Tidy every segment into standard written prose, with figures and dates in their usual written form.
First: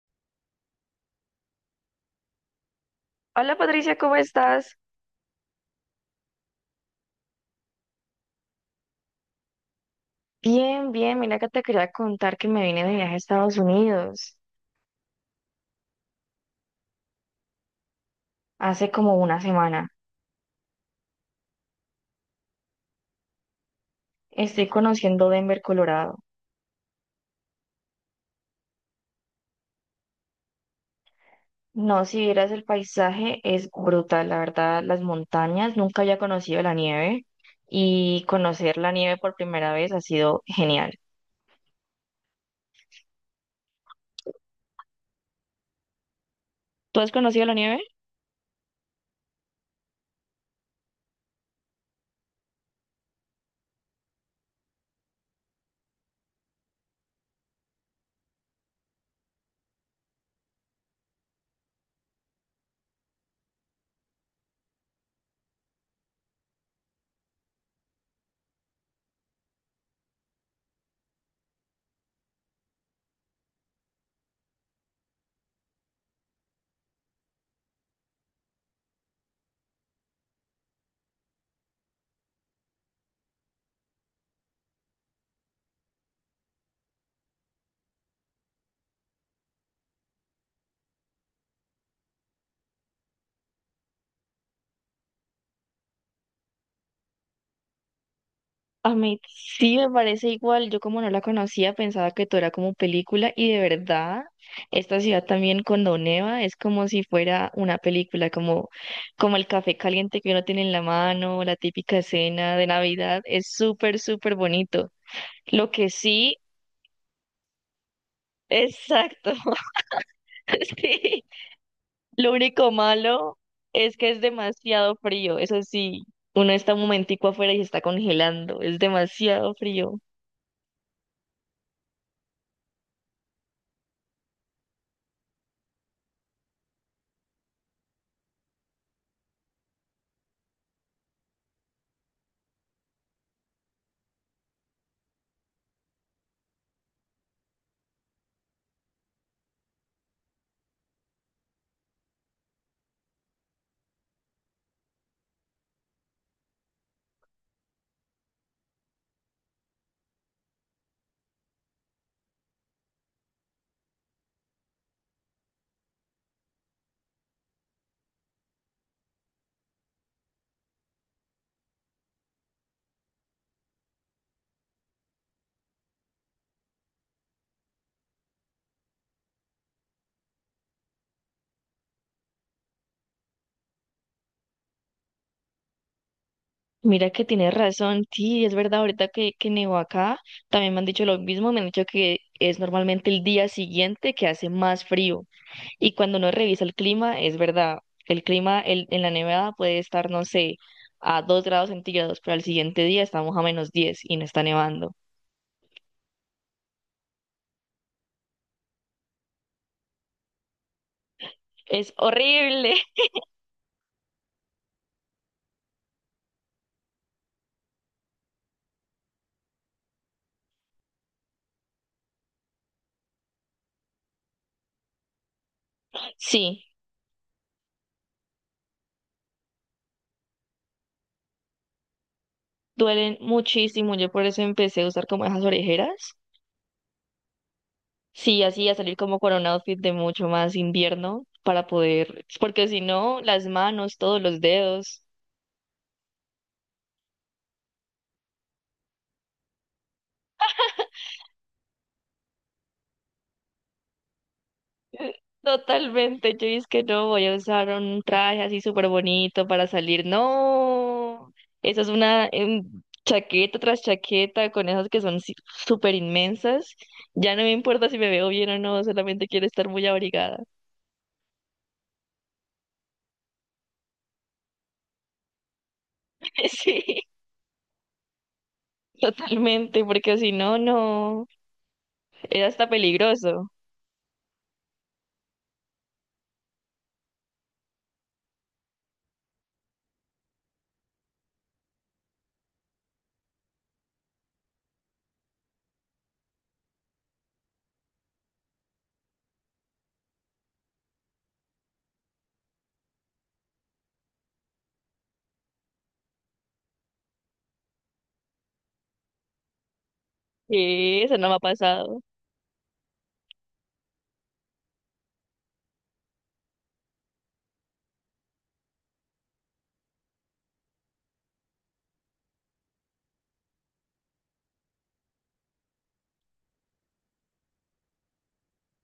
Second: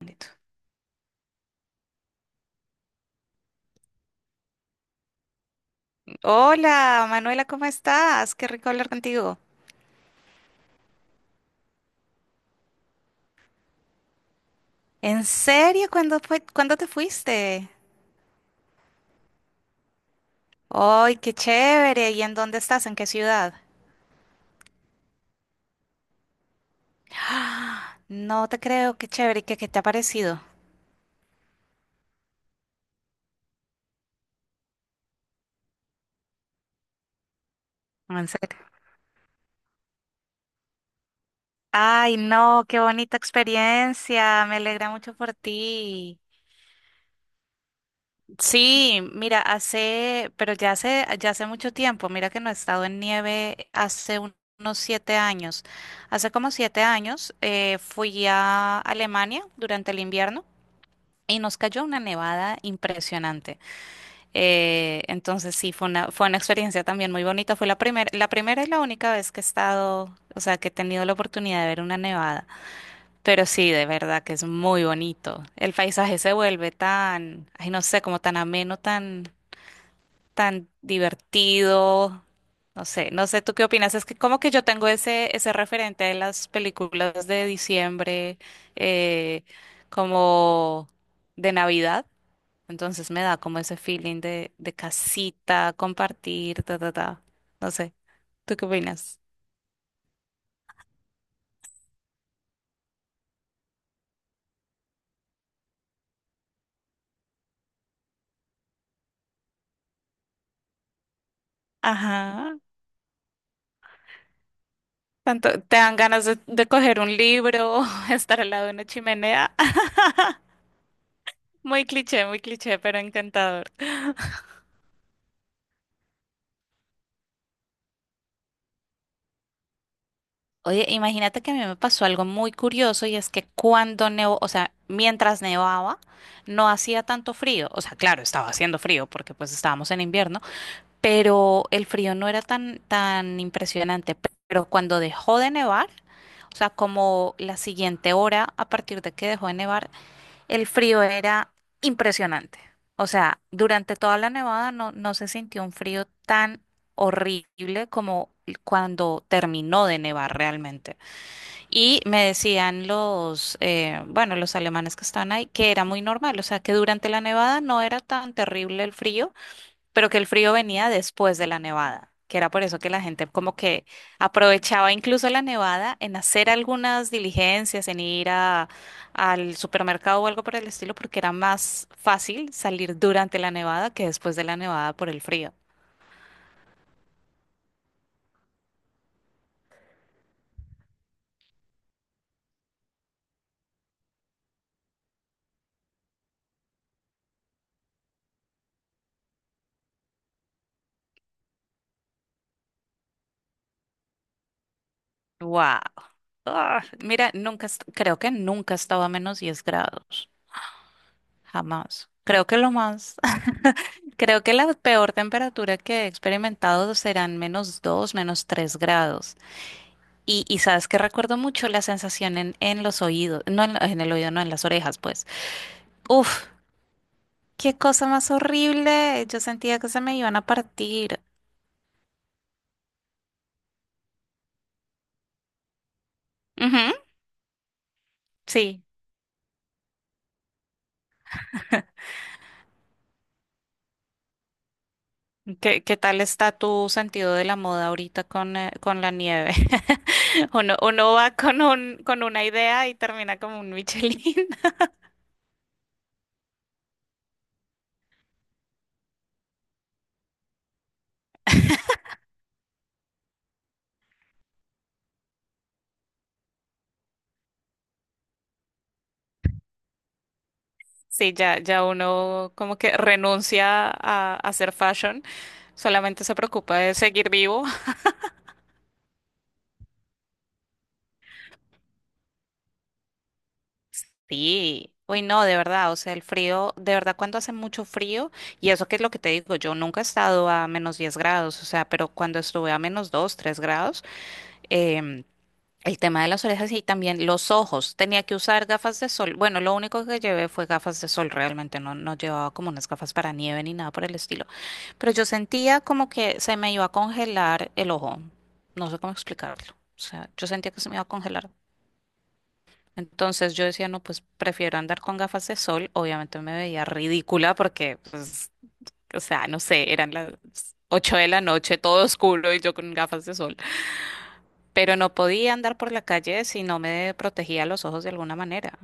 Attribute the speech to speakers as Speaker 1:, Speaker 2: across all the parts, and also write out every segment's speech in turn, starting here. Speaker 1: Listo.
Speaker 2: Hola Patricia, ¿cómo estás?
Speaker 1: Hola, Manuela, ¿cómo estás? Qué rico hablar contigo.
Speaker 2: Bien, bien, mira que te quería contar que me vine de viaje a Estados Unidos
Speaker 1: ¿En serio? ¿Cuándo fue, cuándo te fuiste?
Speaker 2: hace como una semana.
Speaker 1: ¡Ay, qué chévere! ¿Y en dónde estás? ¿En qué ciudad?
Speaker 2: Estoy conociendo Denver, Colorado.
Speaker 1: ¡Ah! No te creo, qué chévere. ¿Qué te ha parecido?
Speaker 2: No, si vieras el paisaje es brutal, la verdad, las montañas, nunca había conocido la nieve y
Speaker 1: ¿En serio?
Speaker 2: conocer la nieve por primera vez ha sido genial.
Speaker 1: Ay, no, qué bonita experiencia. Me alegra mucho por ti.
Speaker 2: ¿Tú has conocido la nieve?
Speaker 1: Sí, mira, hace, pero ya hace mucho tiempo, mira que no he estado en nieve unos siete años. Hace como 7 años fui a Alemania durante el invierno y nos cayó una nevada impresionante. Entonces sí, fue una experiencia también muy bonita. Fue la primera y la única vez que he estado, o sea, que he tenido la oportunidad de ver una nevada. Pero sí, de verdad que es muy bonito. El paisaje se vuelve tan, ay, no sé, como tan ameno, tan divertido. No sé, no sé, ¿tú qué opinas? Es que como que yo tengo ese referente de las películas de diciembre, eh, como de Navidad. Entonces me da como ese feeling de casita, compartir, ta, ta, ta. No sé, ¿tú qué
Speaker 2: A
Speaker 1: opinas?
Speaker 2: mí sí me parece igual, yo como no la conocía pensaba que todo era como película y de verdad esta ciudad también cuando neva es como si fuera una película, como, como el café caliente que uno tiene en la mano, la típica escena
Speaker 1: Ajá.
Speaker 2: de Navidad, es súper, súper bonito.
Speaker 1: Tanto,
Speaker 2: Lo
Speaker 1: te
Speaker 2: que
Speaker 1: dan ganas
Speaker 2: sí,
Speaker 1: de coger un libro, estar al lado de una
Speaker 2: exacto,
Speaker 1: chimenea.
Speaker 2: sí, lo
Speaker 1: Muy
Speaker 2: único
Speaker 1: cliché, pero
Speaker 2: malo
Speaker 1: encantador.
Speaker 2: es que es demasiado frío, eso sí, uno está un momentico afuera y se está congelando, es demasiado frío.
Speaker 1: Oye, imagínate que a mí me pasó algo muy curioso y es que cuando nevó, o sea, mientras nevaba, no hacía tanto frío. O sea, claro, estaba haciendo frío porque pues estábamos en invierno, pero el frío no era tan, tan impresionante. Pero cuando dejó de nevar, o sea, como la siguiente hora a partir de que dejó de nevar, el frío era impresionante. O sea, durante toda la nevada no, no se sintió un frío tan horrible como cuando terminó de nevar realmente. Y me decían los, bueno, los alemanes que estaban ahí, que era muy normal, o sea, que durante la nevada no era tan terrible el frío, pero que el frío venía después de la nevada, que era por eso que la gente como que aprovechaba incluso la nevada en hacer algunas diligencias, al supermercado o algo por el estilo, porque era más fácil salir durante la nevada que después de la nevada por el frío.
Speaker 2: Mira que tienes razón, sí, es verdad, ahorita que nevó acá, también me han dicho lo mismo, me han dicho que es normalmente el día siguiente que hace más frío y cuando uno revisa el clima, es verdad, el clima en la nevada puede estar, no sé, a 2 grados centígrados, pero al siguiente día estamos a -10 y no está nevando.
Speaker 1: ¡Wow! Ah, mira, nunca, creo que nunca estaba a -10 grados.
Speaker 2: Es
Speaker 1: Jamás. Creo que lo
Speaker 2: horrible.
Speaker 1: más, creo que la peor temperatura que he experimentado serán -2, -3 grados. Y sabes que recuerdo mucho la sensación en los oídos, no en el oído, no en las orejas, pues. Uf,
Speaker 2: Sí,
Speaker 1: qué cosa más horrible. Yo sentía que se me iban a partir.
Speaker 2: duelen muchísimo, yo por eso empecé a usar como esas orejeras.
Speaker 1: Ujú,
Speaker 2: Sí, así a
Speaker 1: sí.
Speaker 2: salir como con un outfit de mucho más invierno para poder, porque si no, las manos, todos los dedos,
Speaker 1: ¿Qué tal está tu sentido de la moda ahorita con la nieve? Uno, uno va con un, con una idea y termina como un Michelin.
Speaker 2: totalmente. Yo es que no voy a usar un traje así súper bonito para salir, no, eso es una chaqueta tras chaqueta con esas que son súper inmensas, ya no me importa si me veo bien o no, solamente quiero estar muy abrigada,
Speaker 1: Sí, ya, ya uno como que renuncia a hacer fashion, solamente se preocupa de
Speaker 2: sí,
Speaker 1: seguir vivo.
Speaker 2: totalmente, porque si no, no, es hasta peligroso,
Speaker 1: Sí, uy, no, de verdad, o sea, el frío, de verdad, cuando hace mucho frío, y eso que es lo que te digo, yo nunca he estado a -10 grados, o sea, pero cuando estuve a -2, 3 grados, em, el tema de las orejas y también los ojos. Tenía que usar gafas de sol. Bueno, lo único que llevé fue gafas de sol, realmente no, no llevaba como unas gafas para nieve ni nada por el estilo. Pero yo sentía como que se me iba a congelar el ojo. No sé cómo explicarlo. O sea, yo sentía que se me
Speaker 2: sí,
Speaker 1: iba a
Speaker 2: eso no me ha
Speaker 1: congelar.
Speaker 2: pasado.
Speaker 1: Entonces yo decía, no, pues prefiero andar con gafas de sol. Obviamente me veía ridícula porque, pues, o sea, no sé, eran las 8 de la noche, todo oscuro y yo con gafas de sol, pero no podía andar por la calle si no me protegía los ojos de alguna manera.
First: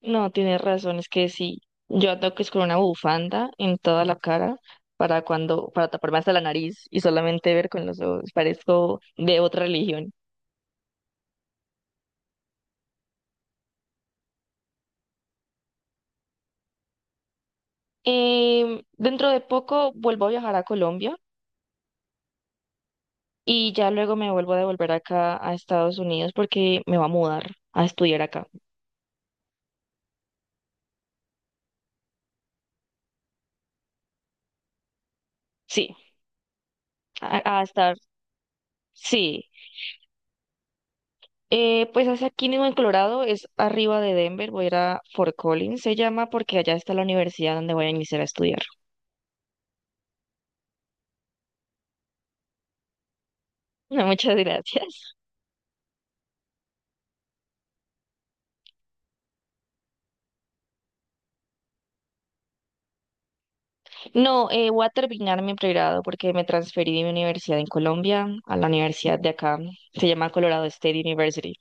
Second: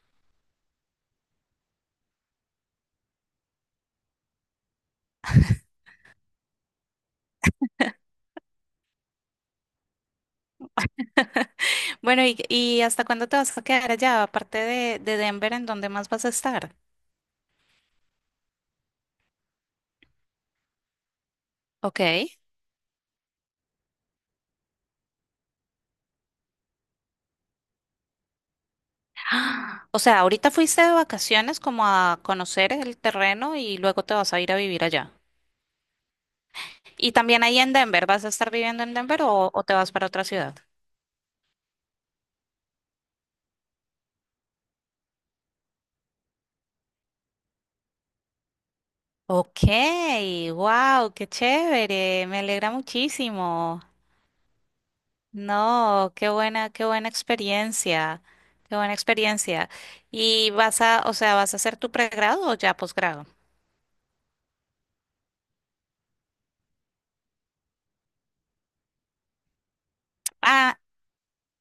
Speaker 2: No, tienes razón, es que sí, yo ando que es con una bufanda en toda la cara para cuando, para taparme hasta la nariz y solamente ver con los ojos, parezco de otra religión.
Speaker 1: Bueno, y hasta cuándo te vas a quedar allá? Aparte de Denver, ¿en dónde más vas a estar?
Speaker 2: Dentro de poco vuelvo a viajar a Colombia
Speaker 1: Ok.
Speaker 2: y ya luego me vuelvo a devolver acá a Estados Unidos porque me va a mudar a estudiar acá.
Speaker 1: Ah, o sea, ahorita fuiste de vacaciones como a conocer el terreno y luego te vas a ir a vivir allá.
Speaker 2: Sí,
Speaker 1: Y
Speaker 2: a,
Speaker 1: también ahí
Speaker 2: a
Speaker 1: en
Speaker 2: estar,
Speaker 1: Denver, ¿vas a estar viviendo en Denver
Speaker 2: sí.
Speaker 1: o te vas para otra ciudad?
Speaker 2: Pues hacia aquí mismo en Colorado, es arriba de Denver, voy a ir a Fort Collins, se llama, porque allá está la universidad donde voy a iniciar a estudiar.
Speaker 1: Ok, wow, qué chévere, me alegra muchísimo.
Speaker 2: No, muchas gracias.
Speaker 1: No, qué buena experiencia, qué buena experiencia. ¿Y vas a, o sea, vas a hacer tu pregrado o ya posgrado?
Speaker 2: No, voy a terminar mi pregrado porque me transferí de mi universidad en Colombia a la universidad de acá. Se llama Colorado
Speaker 1: Ah,
Speaker 2: State University.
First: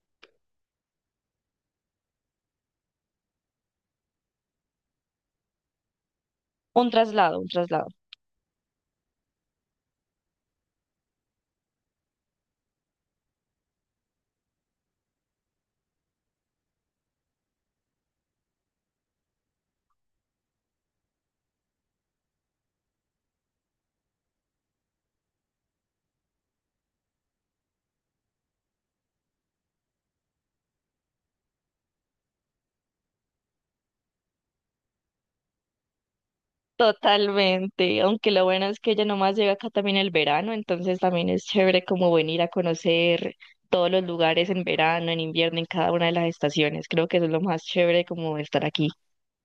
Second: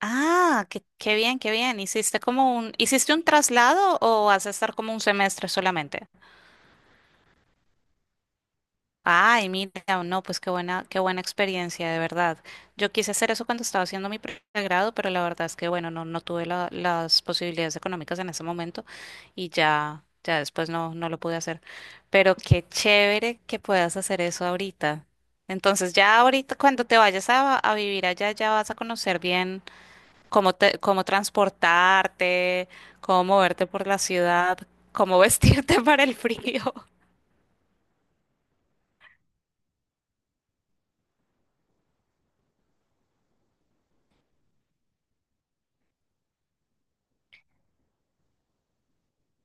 Speaker 1: ah, qué, qué bien, qué bien. ¿Hiciste como un, hiciste un traslado o vas a estar como un semestre solamente?
Speaker 2: Un traslado, un traslado.
Speaker 1: Ay, mira, no, pues qué buena experiencia, de verdad. Yo quise hacer eso cuando estaba haciendo mi pregrado, pero la verdad es que, bueno, no, no tuve las posibilidades económicas en ese momento y ya, ya después no, no lo pude hacer. Pero qué chévere que puedas hacer eso ahorita. Entonces, ya ahorita, cuando te vayas a vivir allá, ya vas a conocer bien cómo te, cómo transportarte, cómo moverte por la ciudad, cómo vestirte para el frío.
Speaker 2: Totalmente. Aunque lo bueno es que ya nomás llega acá también el verano, entonces también es chévere como venir a conocer todos los lugares en verano, en invierno, en cada una de las estaciones. Creo que eso es lo más chévere como estar aquí.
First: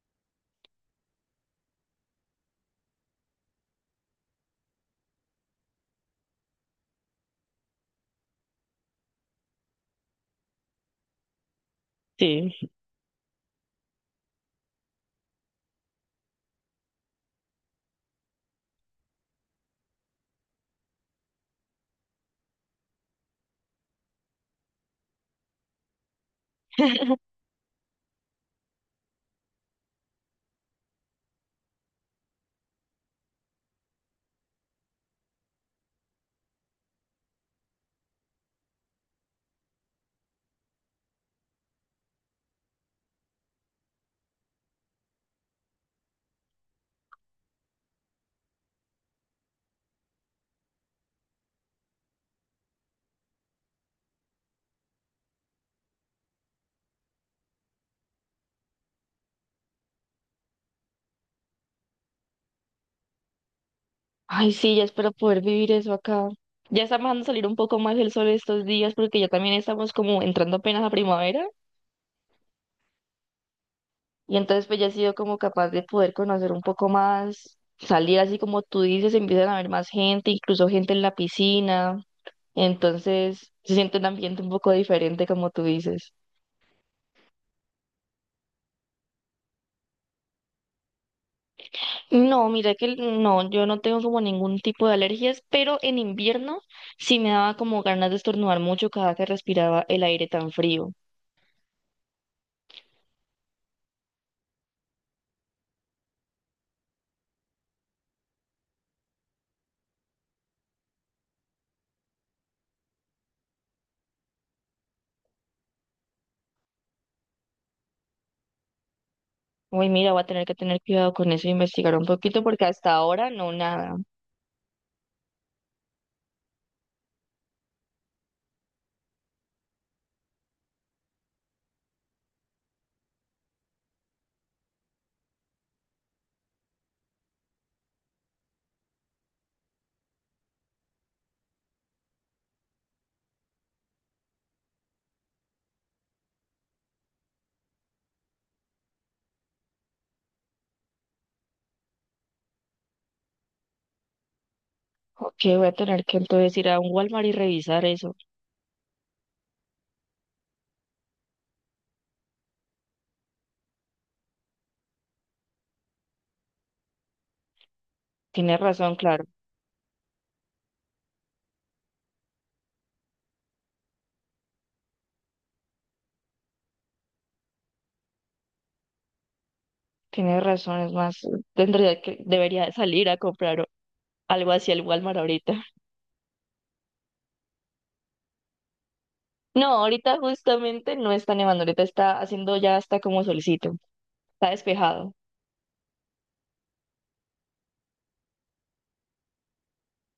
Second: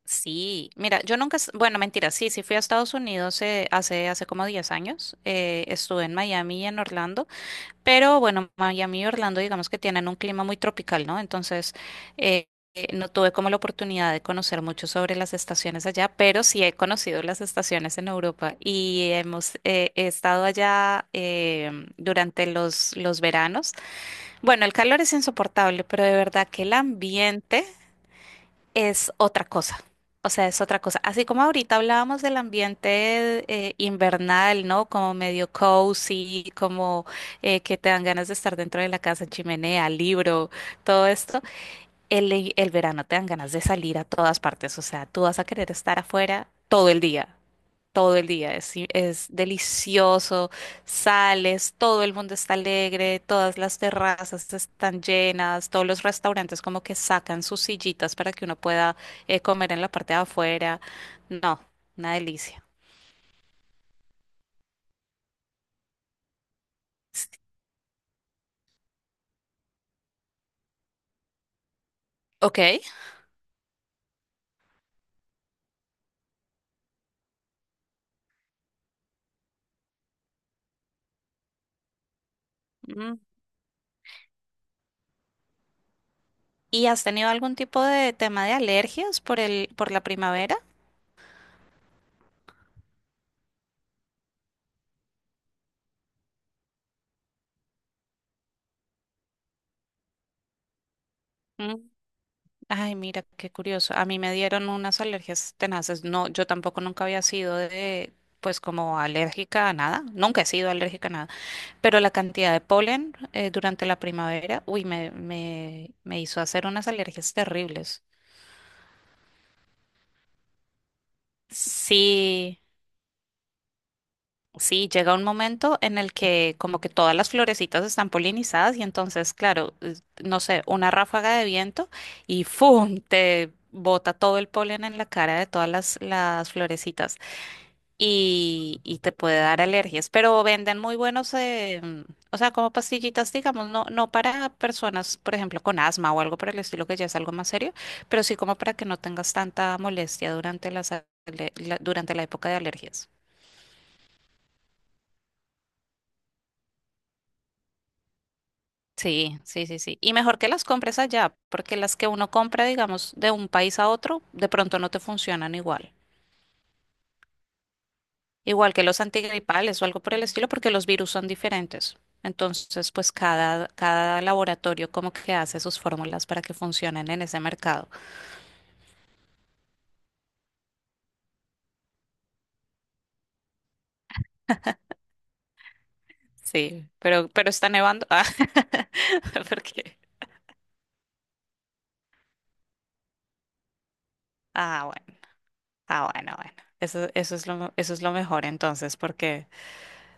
Speaker 1: Sí, mira, yo nunca, bueno, mentira, sí, sí fui a Estados Unidos hace, hace como 10 años, estuve en Miami y en Orlando, pero bueno, Miami y Orlando digamos que tienen un clima muy tropical, ¿no? Entonces, eh,
Speaker 2: Sí.
Speaker 1: no tuve como la oportunidad de conocer mucho sobre las estaciones allá, pero sí he conocido las estaciones en Europa y hemos he estado allá durante los veranos. Bueno, el calor es insoportable, pero de verdad que el ambiente es otra cosa. O sea, es otra cosa. Así como ahorita hablábamos del ambiente invernal, ¿no? Como medio cozy, como que te dan ganas de estar dentro de la casa, chimenea, libro, todo esto. El verano te dan ganas de salir a todas partes. O sea, tú vas a querer estar afuera todo el día todo el día. Es, es delicioso, sales, todo el mundo está alegre, todas las terrazas están llenas, todos los restaurantes como que sacan sus sillitas para que uno pueda comer en la parte de afuera. No, una delicia.
Speaker 2: Ay, sí, ya espero poder vivir eso acá. Ya está empezando a salir un poco más el sol estos días porque ya también estamos como entrando apenas a primavera
Speaker 1: Ok.
Speaker 2: y entonces pues ya he sido como capaz de poder conocer un poco más, salir así como tú dices, empiezan a haber más gente, incluso gente en la piscina,
Speaker 1: Mm.
Speaker 2: entonces se siente un ambiente un poco diferente como tú dices.
Speaker 1: ¿Y has tenido algún tipo de tema de alergias por el, por la primavera?
Speaker 2: No, mira que no, yo no tengo como ningún tipo de alergias, pero en invierno sí me daba como ganas de estornudar mucho cada que respiraba el aire tan frío.
Speaker 1: Mm. Ay, mira, qué curioso. A mí me dieron unas alergias tenaces. No, yo tampoco nunca había sido de, pues como alérgica a nada. Nunca he sido alérgica a nada. Pero la cantidad de polen durante la primavera, uy, me hizo hacer unas alergias terribles.
Speaker 2: Uy, mira, voy a tener que tener cuidado con eso e investigar un poquito
Speaker 1: Sí,
Speaker 2: porque hasta ahora no, nada.
Speaker 1: sí, llega un momento en el que como que todas las florecitas están polinizadas y entonces, claro, no sé, una ráfaga de viento y ¡fum! Te bota todo el polen en la cara de todas las florecitas. Y, y te puede dar alergias. Pero venden muy buenos, o sea, como pastillitas, digamos, no, no para personas, por ejemplo, con asma o algo por el estilo, que ya es algo más serio, pero sí como para que no tengas tanta molestia durante durante la época de alergias.
Speaker 2: Ok, voy a tener que entonces ir a un Walmart y revisar eso.
Speaker 1: Sí, sí, sí, sí. Y mejor que las compres allá, porque las que uno compra, digamos, de un país a otro, de pronto no te funcionan igual.
Speaker 2: Tienes
Speaker 1: Igual que
Speaker 2: razón,
Speaker 1: los
Speaker 2: claro.
Speaker 1: antigripales o algo por el estilo, porque los virus son diferentes. Entonces, pues cada, cada laboratorio como que hace sus fórmulas para que funcionen en ese mercado.
Speaker 2: Tienes razón, es más, tendría que, debería salir a comprar algo hacia el Walmart ahorita.
Speaker 1: Sí, pero está nevando. Ah,
Speaker 2: No,
Speaker 1: porque.
Speaker 2: ahorita justamente no está nevando, ahorita está haciendo ya hasta como solicito. Está
Speaker 1: Ah,
Speaker 2: despejado.
Speaker 1: bueno, ah, bueno, bueno. Eso, eso es lo mejor entonces, porque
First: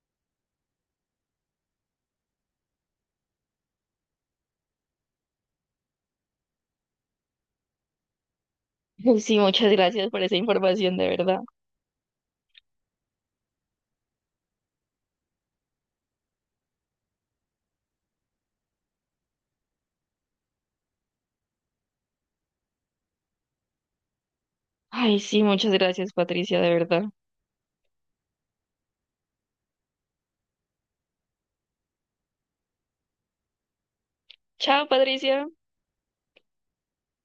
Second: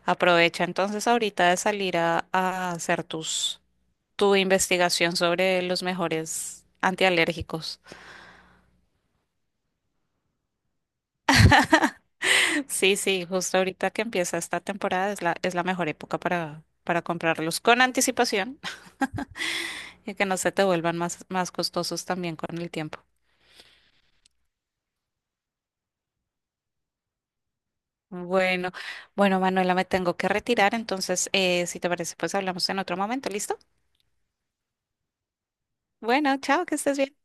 Speaker 1: aprovecha entonces ahorita de salir a hacer tus, tu investigación sobre los mejores antialérgicos.
Speaker 2: Sí, muchas gracias por esa información, de verdad.
Speaker 1: Sí, sí, justo ahorita que empieza esta temporada es la mejor época para comprarlos con anticipación y que no se te vuelvan más, más costosos también con el tiempo.
Speaker 2: Ay, sí, muchas gracias, Patricia, de verdad.
Speaker 1: Bueno, bueno, Manuela, me tengo que retirar, entonces, si te parece, pues hablamos en otro momento, ¿listo?
Speaker 2: Chao, Patricia.
Speaker 1: Bueno, chao, que estés bien.